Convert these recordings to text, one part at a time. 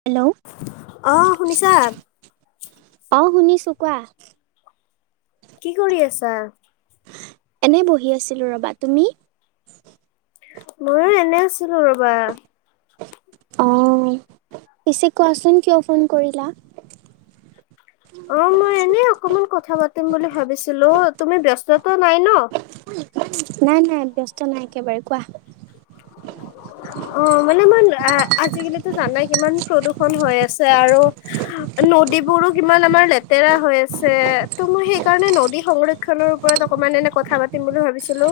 Hello অ শুনিছা অ শুনিছো। কোৱা? কি কৰি আছা? এনে বহি আছিলো ৰবা। তুমি? মইয়ো এনে আছিলো ৰবা। অঁ, পিছে কোৱাচোন কিয় ফোন কৰিলা? অ মই এনে অকমান কথা পাতিম বুলি ভাবিছিলো, তুমি ব্যস্তত নাই ন? নাই নাই ব্যস্ত নাই একেবাৰে, কোৱা? অ মানে মই আ আজিকালিতো জানা কিমান প্ৰদূষণ হৈ আছে আৰু নদীবোৰো কিমান আমাৰ লেতেৰা হৈ আছে? ত' মই সেইকাৰণে নদী সংৰ ক্ষনৰ ওপৰত অকমান এনে কথা পাতিম বুলি ভাবিছিলো?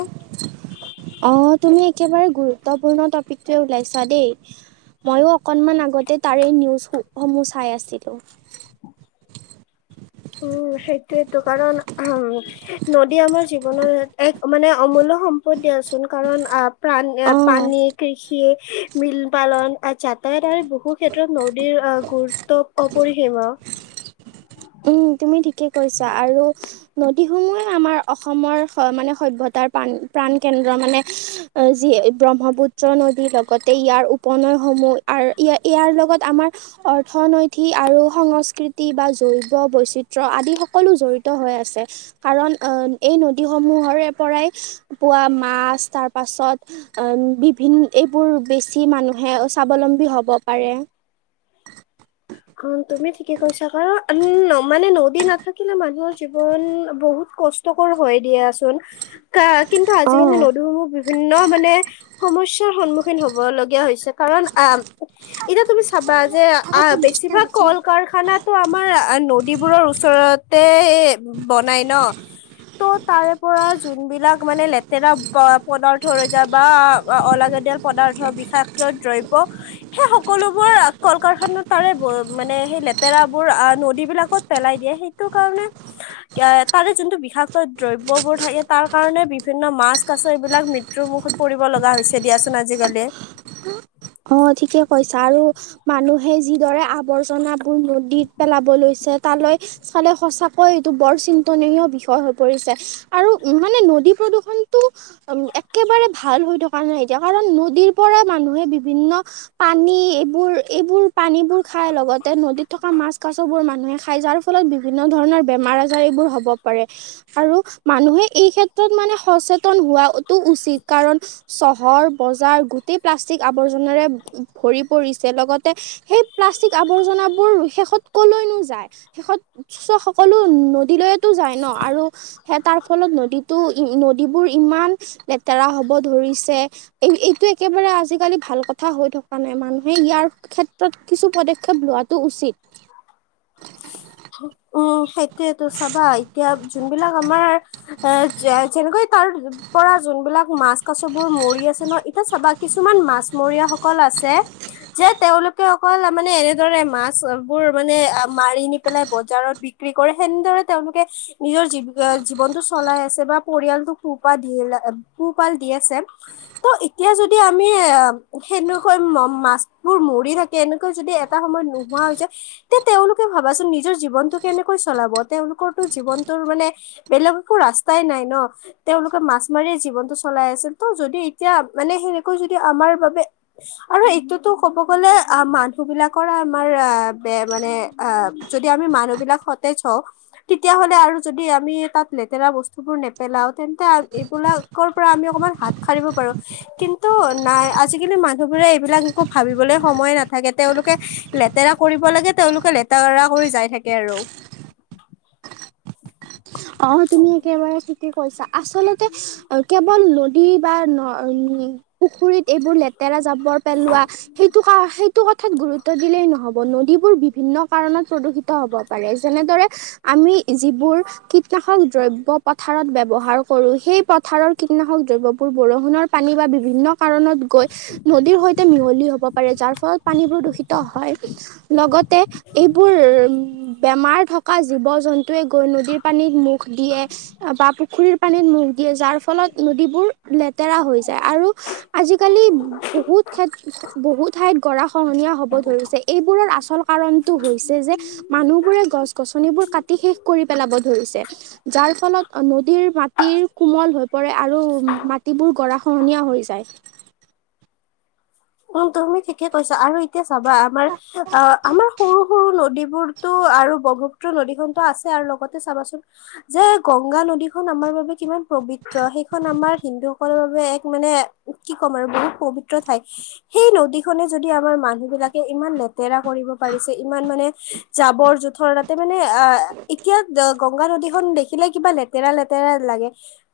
অ, তুমি একেবাৰে গুৰুত্বপূৰ্ণ টপিকটোৱে ওলাইছা দেই ময়ো অকণমান আগতে তাৰে নিউজ সু সমূহ চাই আছিলোঁ। উম সেইটোৱেইটো কাৰণ আমি নদী আমাৰ জীৱনৰ এক মানে অমূল্য সম্পদ দিয়াচোন কাৰণ আহ তা নিয়া অ পানী, কৃষি মীল পালন আ যাতায়াত আৰু বহু ক্ষেত্ৰত নদীৰ আ গুৰুত্ব অপৰিসীম। উম, তুমি ঠিকেই কৈছা আৰু নদীসমূহে আমাৰ অসমৰ স মানে সভ্যতাৰ প্ৰাণ প্ৰাণকেন্দ্ৰ মানে আ যি ব্ৰহ্মপুত্ৰ নদীৰ লগতে ইয়াৰ উপনৈসমূহ আৰু ইয়া ইয়াৰ লগত আমাৰ অৰ্থনৈতি আৰু সংস্কৃতি বা জৈ ৱবৈচিত্ৰ আদি সকলো জড়িত হৈ আছে। কাৰণ অ এই নদীসমূহৰে পৰাই পোৱা মাছ তাৰ পাছত আ বিভিন এইবোৰ বেছি মানুহে স্বাৱলম্বী হব পাৰে। অ', তুমি ঠিকে কৈছা কাৰন উম মানে নদী নাথাকিলে মানুহৰ জীৱন বহুত কস টকৰ হৈ দিয়াচোন কা কিন্তু আজিকালি অ'। নদুসমূহ বিভিন্ন মানে সমস্যাৰ সন্মুখীন হব লগীয়া হৈছে কাৰণ আহ এতিয়া তুমি চাবা যে আহ এ খানাটো আমাৰ আ নদীবোৰৰ ওচৰতে বনাই ন ত', তাৰে পৰা যোনবিলাক মানে লেতেৰা প পদাৰ্থ ৰৈ যায় বা অ অলাগতিয়াল পদাৰ্থ, বিষাক্ত দ্ৰব্য সেই সকলোবোৰ কল - কাৰখানাত তাৰে বো মানে সেই লেতেৰাবোৰ আ নদীবিলাকত পেলাই দিয়ে সেইটো কাৰণে দিয়া, তাৰে যোনটো বিষাক্ত দ্ৰব্যবোৰ থাকে তাৰ কাৰণে বিভিন্ন মাছ - কাছ এইবিলাক মৃত্যুৰ মুখত কৰিব লগা হৈছে দিয়াচোন আজিকালি। অ ঠিকে কৈছা আৰু মানুহে যিদৰে আৱৰ্জনাবোৰ নদীত পেলাব লৈছে তালৈ চালে সঁচাকৈ এইটো বৰ চিন্তনীয় বিষয় হৈ পৰিছে আৰু মানে নদী প্ৰদূৰ্ষণটো অম একেবাৰে ভাল হৈ থকা নাই এতিয়া কাৰণ নদীৰ পৰা মানুহে বিভিন্ন পানী এইবোৰ এইবোৰ পানীবোৰ খাই লগতে নদীত থকা মাছ, কাছবোৰ মানুহে খাই যাৰ ফলত বিভিন্ন ধৰণৰ বেমাৰ - আজাৰ এইবোৰ হ'ব পাৰে আৰু মানুহে এই ক্ষেত্ৰত মানে সচেতন হোৱাটো উচিত কাৰণ চহৰ, বজাৰ গোটেই প্লাষ্টিক আৱৰ্জনাৰে ভৰি পৰিছে। লগতে সেই প্লাষ্টিক আৱৰ্জনাবোৰ শেষত কলৈ নো যায় শেষত উচ্চ সকলো নদীলৈয়েতো যায় ন আৰু সে তাৰ ফলত নদীতো ই ই নদীবোৰ ইমান লেতেৰা হব ধৰিছে এই এইটো একেবাৰে আজি কালি ভাল কথা হৈ থকা নাই, মানুহে ইয়াৰ ক্ষেত্ৰত কিছু পদক্ষেপ লোৱাটো উচিত। উম সেইটোয়েতো চাবা এতিয়া যোনবিলাক আমাৰ এ যে যেনেকৈ তাৰ পৰা যোনবিলাক মাছ, কাছবোৰ মৰি আছে ন এতিয়া চাবা কিছুমান মাছমৰীয়াসকল আছে যে তেওঁলোকে অকল মানে এনেদৰে মাছবোৰ মানে মাৰি নি পেলাই বজাৰত বিক্ৰী কৰে সেনেদৰে তেওঁলোকে নিজৰ জীৱ জীৱনটো চলাই আছে বা পৰিয়ালটোক পোহ পা দিলে পোহপাল দি আছে। ত এতিয়া যদি আমি সেনেকৈ মাছবোৰ মৰি থাকে। তেনেকৈ যদি এটা সময়ত নোহোৱা হৈ যায় তেতিয়া তেওঁলোকে ভাবাচোন নিজ নিজৰ জীৱনটো কেনেকৈ চলাব তেওঁলোকৰতো জীৱনটোৰ মানে বেলেগ একো ৰাস্তাই নাই ন তেওঁলোকে মাছ মাৰিয়ে জীৱনটো চলাই আছিল ত যদি এতিয়া মানে সেনেকৈ যদি আমাৰ বাবে আৰু এইটোতো ক'ব গ'লে আ মানুহ বিলাকৰ আমাৰ আহ বেয়া মানে আ যদি আমি মানুহ বিলাক সতেচ হওঁ তেতিয়াহ'লে আৰু যদি আমি তাত লেতেৰা বস্তুবোৰ নেপেলাও তেন্তে আ এইবিলাক কৰ পৰা আমি অকণমান হাত সাৰিব পাৰো। কিন্তু নাই আজিকালি মানুহবোৰে এইবিলাক একো ভাবিবলে সময়ে নাথাকে তেওঁলোকে লেতেৰা কৰিব লাগে তেওঁলোকে লেতেৰা কৰি যাই থাকে আৰু অ তুমি একেবাৰে ঠিকেই কৈছা আচলতে কেৱল নদী বা ন উম পুখুৰীত এইবোৰ লেতেৰা জাবৰ পেলোৱা সেইটো খা সেইটো কথাত গুৰুত্ব দিলেই নহ'ব নদীবোৰ বিভিন্ন কাৰণত প্ৰদূষিত হ'ব পাৰে যেনেদৰে আমি যিবোৰ কীটনাশক দ্ৰব্য পথাৰত ব্যৱহাৰ কৰো সেই পথাৰৰ কীটনাশক দ্ৰব্যবোৰ বৰষুণৰ পানী বা বিভিন্ন কাৰণত গৈ নদীৰ সৈতে মিহলি হ'ব পাৰে যাৰ ফলত পানীবোৰ দূষিত হয়। লগতে এইবোৰ বেমাৰ থকা জীৱ জন্তুৱে গৈ নদীৰ পানীত মুখ দিয়ে বা পুখুৰীৰ পানীত মুখ দিয়ে যাৰ ফলত নদীবোৰ লেতেৰা হৈ যায় আৰু আজিকালি বহুত ঠাইত বহু ঠাইত গৰা খহনীয়া হব ধৰিছে এইবোৰৰ আচল কাৰনটো হৈছে যে মানুহ বোৰে গছ গছনিবোৰ কাটি শেষ কৰি পেলাব ধৰিছে। যাৰ ফলত নদীৰ মাটিৰ কোমল হৈ পৰে আৰু মাটিবোৰ গৰা খহনীয়া হৈ যায়। উম তুমি ঠিকে কৈছা আৰু এতিয়া চাবা আমাৰ অ আমাৰ সৰু সৰু নদীবোৰতো আৰু ব্ৰক্ষপুত্ৰ নদী খনতো আছে আৰু লগতে চাবাচোন যে গংগা নদীখন আমাৰ বাবে কিমান পবিত্ৰ সেইখন আমাৰ হিন্দু সকলৰ বাবে এক মানে কি ক'ম আৰু বহুত পবিত্ৰ ঠাই। সেই নদীখনে যদি আমাৰ মানুহ বিলাকে ইমান লেতেৰা কৰিব পাৰিছে ইমান মানে জাবৰ জোথৰ তাতে মানে অ এতিয়া গংগা নদীখন দেখিলে কিবা লেতেৰা লেতেৰা লাগে।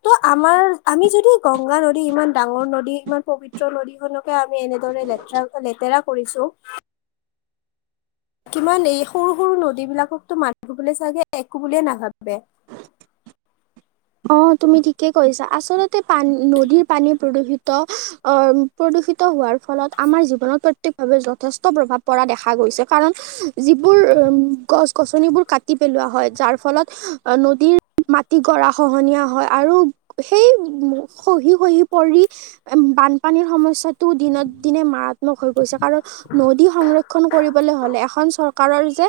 ত আমাৰ আমি যদি গংগা নদী ইমান ডাঙৰ নদী ইমান পবিত্ৰ নদীখনকে আমি এনেদৰে লেতেৰা লেতেৰা কৰিছো। কিমান এই সৰু সৰু নদীবিলাকতো মানুহবোৰে চাগে একো বুলিয়ে নাভাবে অ তুমি ঠিকে কৈছা আচলতে পানী নদীৰ পানী প্ৰদূষিত ত প্ৰদূষিত হোৱাৰ ফলত আমাৰ জীৱনত প্ৰত্যেকভাৱে যথেষ্ট প্ৰভাৱ পৰা দেখা গৈছে কাৰণ যিবোৰ উ গছ গছনিবোৰ কাটি পেলোৱা হয় যাৰ ফলত নদীৰ মাটি গৰা খহনীয়া হয় আৰু সেই খহি খহি পৰি বানপানীৰ সমস্যাটো দিনক দিনে মাৰাত্মক হৈ গৈছে কাৰণ নদী সংৰক্ষন কৰিবলে হলে এখন চৰকাৰৰ যে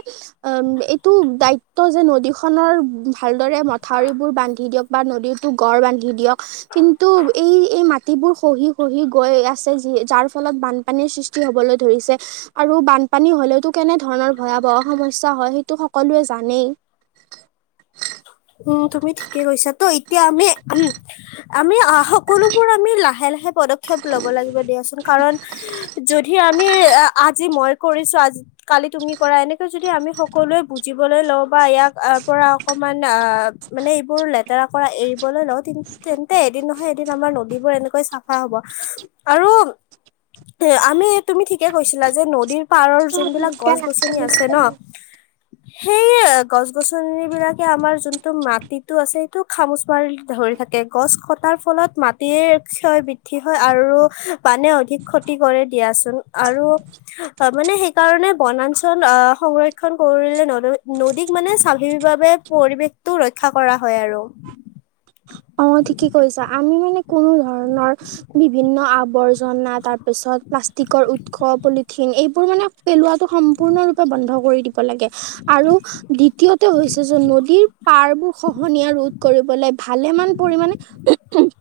উম এইটো দায়িত্ব যে নদীখনৰ ভালদৰে মথাউৰিবোৰ বান্ধি দিয়ক বা নদীৰতো গড় বান্ধি দিয়ক। কিন্তু এই এই মাটিবোৰ খহি খহি গৈ আছে যি যাৰ ফলত বান পানীৰ সৃষ্টি হবলৈ ধৰিছে। আৰু বানপানী হলেওতো কেনে ধৰণৰ ভয়াৱহ সমস্যা হয় সেইটো সকলোৱে জানেই। উম তুমি ঠিকে কৈছা তো এতিয়া আমি উম। আমি আহ সকলোবোৰ আমি লাহে লাহে পদক্ষেপ লব লাগিব দিয়াচোন কাৰণ যধি আমি আ আজি মই কৰিছো আজ কালি তুমি কৰা এনেকে যদি আমি সকলোৱে বুজিবলৈ লওঁ বা ইয়াক পৰা অকণমান আ মানে এইবোৰ লেতেৰা কৰা এৰিবলৈ লওঁ তেন তেন্তে এদিন নহয় এদিন আমাৰ নদীবোৰ এনেক কৈ চাফা হব আৰু এ আমি তুমি ঠিকে কৈছিলা যে নদীৰ পাৰৰ যোনবিলাক গছ গছনি আছে ন সেই গছ গছনিবিলাক এ আমাৰ যোনটো মাটিটো আছে সেইটো খামুচ মাৰি ধৰি থাকে গছ কটাৰ ফলত মাট টিয়ে ক্ষয় বৃদ্ধি হয় আৰু পানীয়ে অধিক ক্ষতি কৰে দিয়াচোন আৰু আ মানে সেইকাৰণে বনাঞ্চল আহ সংৰক্ষন কৰিলে নদ নদীক মানে স্বাভাৱিকভাৱে পৰিৱেশটো ৰক্ষা কৰা হয় আৰু। অ ঠিকে কৈছা আমি মানে কোনো ধৰণৰ বিভিন্ন আৱৰ্জনা তাৰ পিছত প্লাষ্টিকৰ উৎস পলিথিন এইবোৰ মানে পেলোৱাটো সম্পূৰ্ণৰূপে বন্ধ কৰি দিব লাগে। আৰু দ্বিতীয়তে হৈছে যে নদীৰ পাৰবোৰ খহনীয়া ৰোধ কৰিবলে ভালেমান পৰিমাণে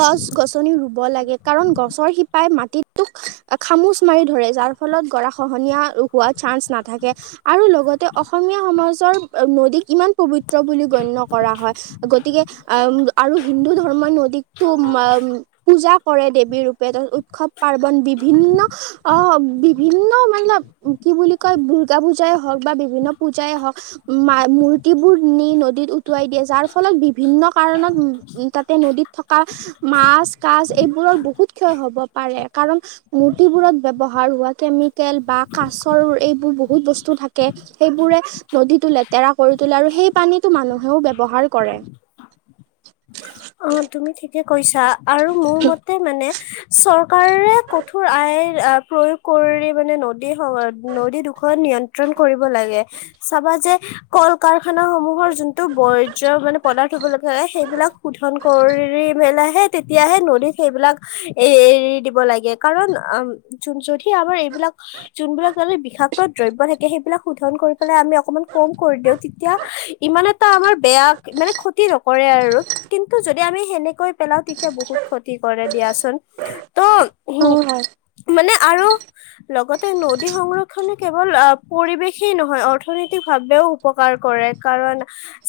গছ গছনি ৰুব লাগে কাৰণ গছৰ শিপাই মাটিটোক আ খামুচ মাৰি ধৰে যাৰ ফলত গৰা খহনীয়া হোৱাৰ চান্স নাথাকে। আৰু লগতে অসমীয়া সমাজৰ অ নদীক ইমান পবিত ত্ৰ বুলি গণ্য কৰা হয় গতিকে আম আৰু হিন্দু ধৰ্মই নদীকটো মাম পূজা কৰে দেৱী ৰূপে ত উৎসৱ পাৰ্বন বিভিন্ন আহ বিভিন্ন মতলব কি বুলি কয় দূৰ্গা পূজাই হওক বা বিভিন্ন পূজাই হওক মা মূৰ্তিবোৰ নি নদীত উটুৱাই দিয়ে যাৰ ফ ফলত বিভিন্ন কাৰণত উম তাতে নদীত থকা মাছ কাছ এইবোৰৰ বহুত ক্ষয় হ'ব পাৰে কাৰণ মূৰ্তিবোৰত ব্যৱহাৰ হোৱা কেমিকেল বা কাচৰ এইবোৰ বহুত বস্তু থাকে সেইবোৰে নদীতো লেতেৰা কৰি তোলে আৰু সেই পানীটো মানুহেও ব্যৱহাৰ কৰে অ তুমি ঠিকে কৈছা আৰু মোৰ মতে মানে চৰ কাৰে কঠোৰ আইন আ প্ৰয়োগ কৰি মানে নদ দী সময়ত নদী দুখন নিয়ন্ত্ৰণ কৰিব লাগে চাবা যে কল কাৰখানা সমূহৰ যোনটো বৰ্জ্য মানে পদাৰ্থ হ'ব লাগে সেইবিলাক শোধন কৰি মেলাইহে তেতিয়াহে নদীত সেইবিলাক এ এৰি দিব লাগে কাৰণ আম যোন যধি আমাৰ এইবিলাক যোনবিলাক কালি বিষাক্ত দ্ৰব্য থাকে সেইবিলাক শোধন কৰি পেলাই আমি অকমান কম কৰি দিও তেতিয়া ইমান এটা আমাৰ বেয়া মানে ক্ষতি নকৰে আৰু কিন্তু যদি আমি হেনেকৈ পেলাও তেতিয়া বহুত ক্ষতি কৰে দিয়াচোন ত' অ মানে আৰু লগতে নদী সংৰক্ষনে কেৱল আহ পৰিৱেশেই নহয় অৰ্থনৈতিক ভাৱেও উপকাৰ কৰে কাৰণ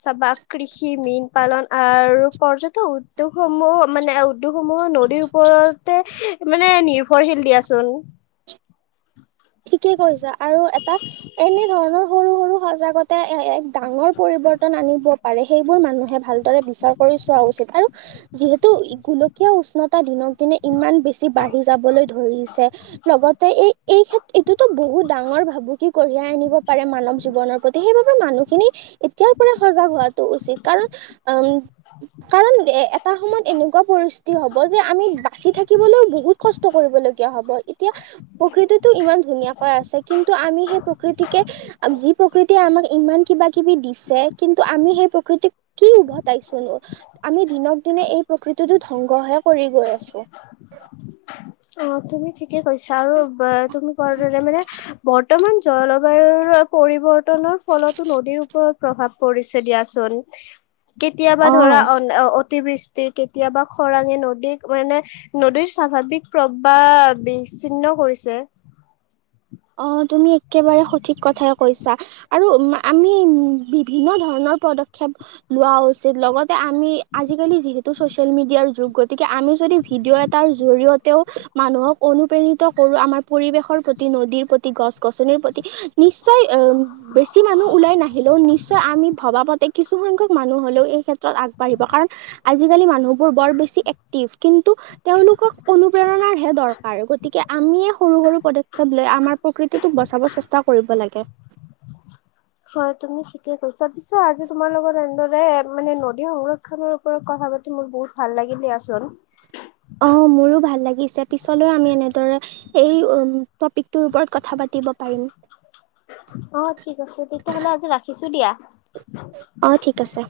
চাবা কৃষি মীন পালন আৰু পৰ্যটন উদ্যোগসমূহ মানে উদ্যোগসমূহো নদীৰ ওপৰতে মানে নিৰ্ভৰশীল দিয়াচোন ঠিকে কৰিছা আৰু এটা এনে ধৰণৰ সৰু সৰু সজাগতাই এ এক ডাঙৰ পৰিবৰ্তন আনিব পাৰে সেইবোৰ মানুহে ভাল কাৰে বিচাৰ কৰি চোৱা উচিত আৰু যিহেতু গোলকীয় উষ্ণতা দিনক দিনে ইমান বেছি বাঢ়ি যাবলৈ ধৰিছে লগতে এই এই ক্ষেত্ৰ এইটোতো বহুত ডাঙৰ ভাবুকি কঢ়িয়াই আনিব পাৰে মানৱ জীৱনৰ প্ৰতি সেইবাবে মানুহখিনি এতিয়াৰ পৰাই সজাগ হোৱাটো উচিত কাৰণ উম কাৰণ এটা সময়ত এনেকুৱা পৰিস্থিতি হ'ব যে আমি বাচি থাকিবলৈও বহুত কষ্ট কৰিবলগীয়া হ'ব এতিয়া টো ইমান ধুনীয়াহৈ আছে কিন্তু আমি সেই প্ৰকৃতিকে যি প্ৰকৃতিয়ে আমাক ইমান কিবা কিবি দিছে কিন্তু আমি সেই প্ৰকৃতিক কি উভতাইছো আমি দিনক দিনে এই প্ৰকৃতিটো ধ্বংসহে কৰি গৈ আছো অ তুমি ঠিকে কৈছা আৰু তুমি কোৱাৰ দৰে মানে বৰ্তমান জলবায়ুৰ পৰিৱৰ্তনৰ ফলতো নদীৰ ওপৰত প্ৰভাৱ পৰিছে দিয়াচোন কেতিয়াবা অ ধৰা অন অতিবৃষ্ট ষ্টি কেতিয়াবা খৰাঙে নদীক মানে নদীৰ স্বাভাৱিক প্ৰবাহ বিচ্ছিন্ন কৰিছে অ তুমি একেবাৰে সঠিক কথাই কৈছা আৰু উ আমি উম বিভিন্ন ধৰণৰ পদক্ষেপ লোৱা উচিত লগত এ আমি আজিকালি যিহেতু ছ'চিয়েল মিডিয়াৰ যুগত গতিকে আমি যদি ভিডিঅ' এটাৰ জৰিয়তেও মানুহক অনুপ্ৰেৰিত কৰো আমাৰ পৰিৱেশৰ প্ৰতি নদীৰ প্ৰতি গছ গছনিৰ প্ৰতি নিশ্চয় অম বেছি মানুহ ওলাই নাহিলেও নিশ্চয় আমি ভবা প্ৰত্যেক কিছুসংখ্যক মানুহ হ'লেও এই ক্ষেত্ৰত আগবাঢ়িব কাৰণ আজিকালি মানুহবোৰ বৰ বেছি এক্টিভ কিন্তু তেওঁলোকক অনুপ্ৰেৰণাৰ হে দৰকাৰ গতিকে আমিয়ে সৰু সৰু পদক্ষেপ লৈ আমাৰ এইটো টো বচাব চেষ্টা কৰিব লাগে হয় তুমি ঠিকে কৈছা পিছে আজি তোমাৰ লগত এনেদৰে মানে নদী সংৰক্ষণৰ। কথা পাতি মোৰ বহুত ভাল লাগিল দিয়া চোন। অ মোৰো ভাল লাগিছে পিছলৈও আমি এনেদৰে এই উ টপিক ৰ ওপৰত কথা পাতি। দিব পাৰিম। অ ঠিক আছে তেতিয়াহ'লে আজি ৰাখিছো দিয়া। অ ঠিক আছে।